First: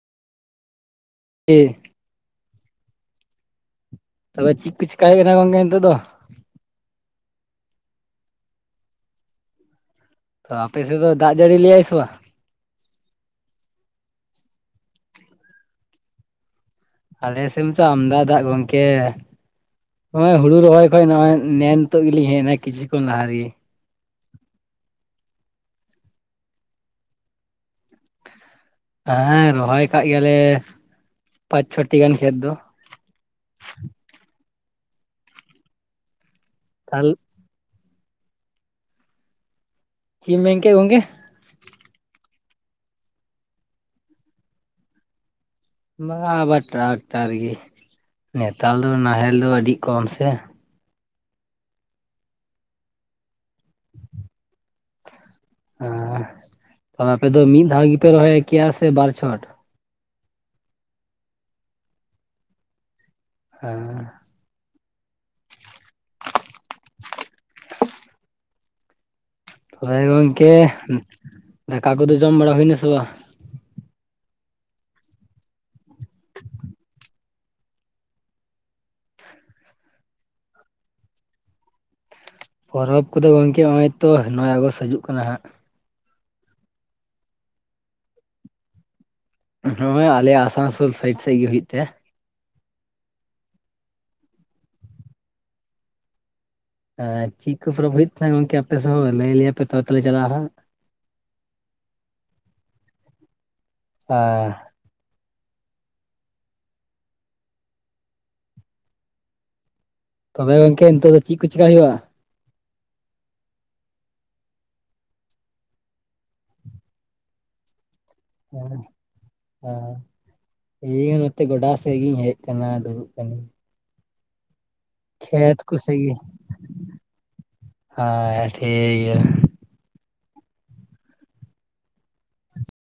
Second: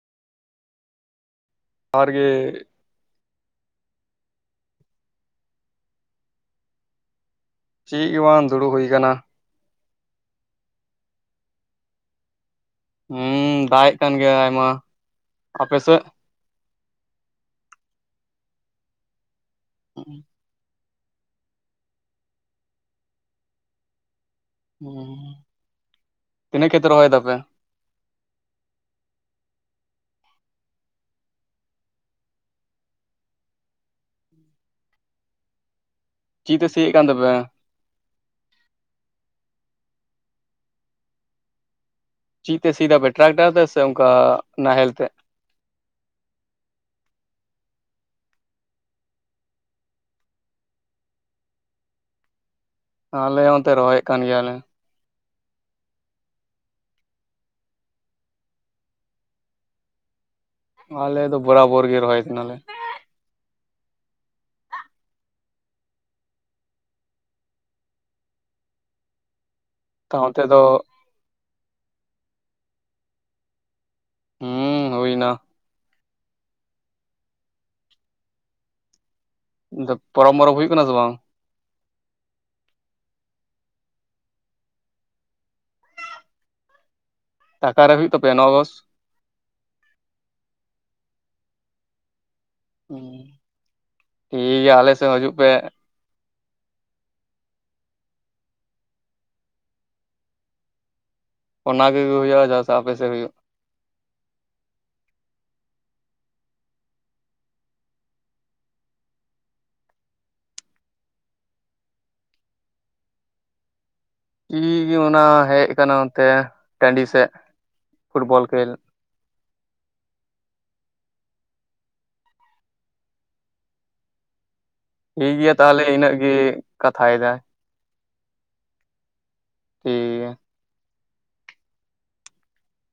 ᱮ ᱦᱚᱲ ᱜᱮ᱾ ᱛᱚᱵᱮ ᱪᱮᱫ ᱠᱚ ᱪᱤᱠᱟ ᱦᱩᱭᱩᱜ ᱠᱟᱱᱟ ᱜᱚᱝᱠᱮ ᱱᱤᱛᱚᱜ ᱫᱚ? ᱪᱮᱫ ᱦᱚᱸ ᱵᱟᱝ ᱫᱩᱲᱩᱵ ᱦᱩᱭ ᱟᱠᱟᱱᱟ ᱾ ᱛᱚ ᱟᱯᱮ ᱥᱮᱫ ᱫᱚ ᱫᱟᱜ ᱡᱟᱹᱲᱤ ᱞᱮᱭᱟᱭ ᱥᱮ ᱵᱟᱝ? ᱦᱩᱸ ᱫᱟᱜ ᱮ ᱠᱟᱱ ᱜᱮᱭᱟ ᱟᱭᱢᱟ᱾ ᱟᱯᱮ ᱥᱮᱫ? ᱟᱞᱮ ᱥᱮᱱ ᱛᱚ ᱟᱢᱫᱟ ᱫᱟᱜ ᱜᱚᱝᱠᱮ᱾ ᱱᱚᱜᱼᱚᱭ ᱦᱩᱲᱩ ᱨᱚᱦᱚᱭ ᱦᱚᱭ ᱱᱚᱜᱼᱚᱭ ᱱᱮᱱᱛᱚᱜ ᱜᱮᱞᱤᱧ ᱦᱮᱡ ᱮᱱᱟ ᱠᱤᱪᱷᱩ ᱠᱷᱚᱱ ᱞᱟᱦᱟ ᱨᱮ ᱜᱮ ᱾ ᱦᱩᱸ ᱛᱤᱱᱟᱹᱜ ᱠᱷᱮᱛ ᱨᱮ ᱨᱚᱦᱚᱭ ᱫᱟᱯᱮ? ᱦᱮᱸ ᱨᱚᱦᱚᱭ ᱟᱠᱟᱜ ᱜᱮᱭᱟ ᱞᱮ ᱯᱟᱸᱪ ᱪᱷᱚᱴᱤ ᱜᱟᱱ ᱠᱷᱮᱛ ᱫᱚ ᱾ ᱪᱮᱫ ᱛᱮ ᱥᱤᱭᱮᱫ ᱠᱟᱱ ᱛᱟᱦᱚᱞ ᱛᱟᱯᱮ? [unintelligible] ᱪᱮ ᱢᱮᱱᱠᱮᱜᱼᱟ ᱜᱚᱝᱠᱮ ᱪᱮᱛᱮ ᱥᱤ ᱫᱷᱟ ᱯᱮ ᱴᱨᱟᱠᱴᱟᱨ ᱥᱮ ᱚᱱᱠᱟ ᱱᱟᱦᱮᱞᱛᱮ ᱚᱱᱟ ᱟᱵᱟᱨ ᱴᱨᱟᱠᱴᱟᱨ ᱜᱮ ᱱᱮᱛᱟᱨ ᱫᱚ ᱱᱟᱦᱮᱞ ᱫᱚ ᱟᱰᱤ ᱠᱚᱢ ᱥᱮ ᱾ ᱟᱞᱮ ᱦᱚᱸ ᱚᱱᱛᱮ ᱨᱚᱦᱚᱭᱮᱫ ᱠᱟᱱ ᱜᱮᱭᱟᱞᱮ ᱾ ᱦᱮᱸ ᱛᱚᱵᱮ ᱟᱯᱮ ᱫᱚ ᱢᱤᱫ ᱫᱷᱟᱣ ᱜᱮᱯᱮ ᱨᱚᱦᱚᱭ ᱠᱮᱭᱟ ᱥᱮ ᱵᱟᱨ ᱪᱷᱚᱴ? ᱟᱞᱮ ᱫᱚ ᱵᱚᱨᱟᱵᱚᱨ ᱜᱮ ᱨᱚᱦᱚᱭᱮᱫ ᱠᱟᱱᱟᱞᱮ ᱾ ᱦᱮᱸ ᱦᱳᱭ ᱛᱚ ᱚᱱᱛᱮ ᱜᱚᱝᱠᱮ᱾ ᱫᱚ ᱫᱟᱠᱟ ᱠᱚᱫᱚ ᱡᱚᱢ ᱵᱟᱲᱟ ᱦᱩᱭᱱᱟ ᱥᱮ ᱵᱟᱝ? ᱦᱩᱸ ᱦᱩᱭᱱᱟ ᱾ ᱯᱚᱨᱚᱵ ᱢᱚᱨᱚᱵ ᱦᱩᱭᱩᱜ ᱠᱟᱱᱟ ᱥᱮ ᱵᱟᱝ? ᱯᱚᱨᱚᱵᱽ ᱠᱚᱫᱚ ᱜᱚᱢᱠᱮ ᱱᱚᱜᱼᱚᱭ ᱛᱚ ᱱᱚᱜᱼᱚᱭ ᱟᱜᱚᱥᱴ ᱦᱤᱡᱩᱜ ᱠᱟᱱᱟ ᱦᱟᱸᱜ ᱾ ᱟᱠᱟᱨᱮ ᱦᱩᱭᱩᱜ ᱛᱟᱯᱮᱭᱟ ᱱᱚᱣᱟ ᱟᱜᱚᱥᱴ ᱱᱚᱜᱼᱚᱭ ᱟᱞᱮ ᱟᱥᱟᱱᱥᱳᱞ ᱥᱟᱭᱤᱰ ᱥᱮᱫ ᱜᱮ ᱦᱩᱭᱩᱜ ᱛᱮ ᱾ ᱦᱩᱸ ᱴᱷᱤᱠ ᱜᱮᱭᱟ ᱟᱞᱮ ᱥᱮᱫ ᱦᱤᱡᱩᱜ ᱯᱮ ᱾ ᱪᱮᱫ ᱠᱚ ᱯᱚᱨᱚᱵᱽ ᱦᱩᱭᱩᱜ ᱛᱟᱦᱮᱸ ᱜᱚᱝᱠᱮ ᱟᱯᱮ ᱥᱮᱫ ᱦᱚᱸ ᱞᱟᱹᱭ ᱞᱮᱭᱟ ᱯᱮ ᱛᱚᱵᱮ ᱛᱮ ᱞᱮ ᱪᱟᱞᱟᱜᱼᱟ ᱦᱟᱸᱜ᱾ ᱚᱱᱟ ᱠᱚ ᱜᱮ ᱦᱩᱭᱩᱜᱼᱟ ᱡᱟᱦᱟᱸ ᱟᱯᱮ ᱥᱮ ᱦᱩᱭᱩᱜᱼᱟ ᱾ ᱟᱨ ᱛᱚᱵᱮ ᱜᱚᱝᱠᱮ ᱱᱤᱛᱚᱜ ᱫᱚ ᱪᱮᱫ ᱠᱚ ᱪᱮᱠᱟᱹ ᱦᱩᱭᱩᱜᱼᱟ? ᱤᱧ ᱜᱮ ᱚᱱᱟ ᱦᱮᱡ ᱟᱠᱟᱱᱟ ᱚᱱᱛᱮ ᱴᱟᱺᱰᱤ ᱥᱮᱫ ᱾ ᱦᱮᱸ [unintelligible] ᱦᱮᱸ ᱤᱧ ᱦᱚᱸ ᱱᱚᱛᱮ ᱜᱚᱰᱟ ᱥᱮᱫ ᱜᱤᱧ ᱦᱮᱡ ᱟᱠᱟᱱᱟ ᱫᱩᱲᱩᱵ ᱠᱟᱱᱟᱧ ᱾ ᱴᱷᱤᱠ ᱜᱮᱭᱟ ᱠᱚ ᱛᱟᱦᱚᱞᱮ ᱤᱱᱟᱹᱜ ᱜᱮ ᱠᱟᱛᱷᱟᱭᱮᱫᱟ᱾ ᱦᱟᱸ ᱴᱷᱤᱠ ᱜᱮᱭᱟ ᱾ ᱴᱷᱤᱠ ᱜᱮᱭᱟ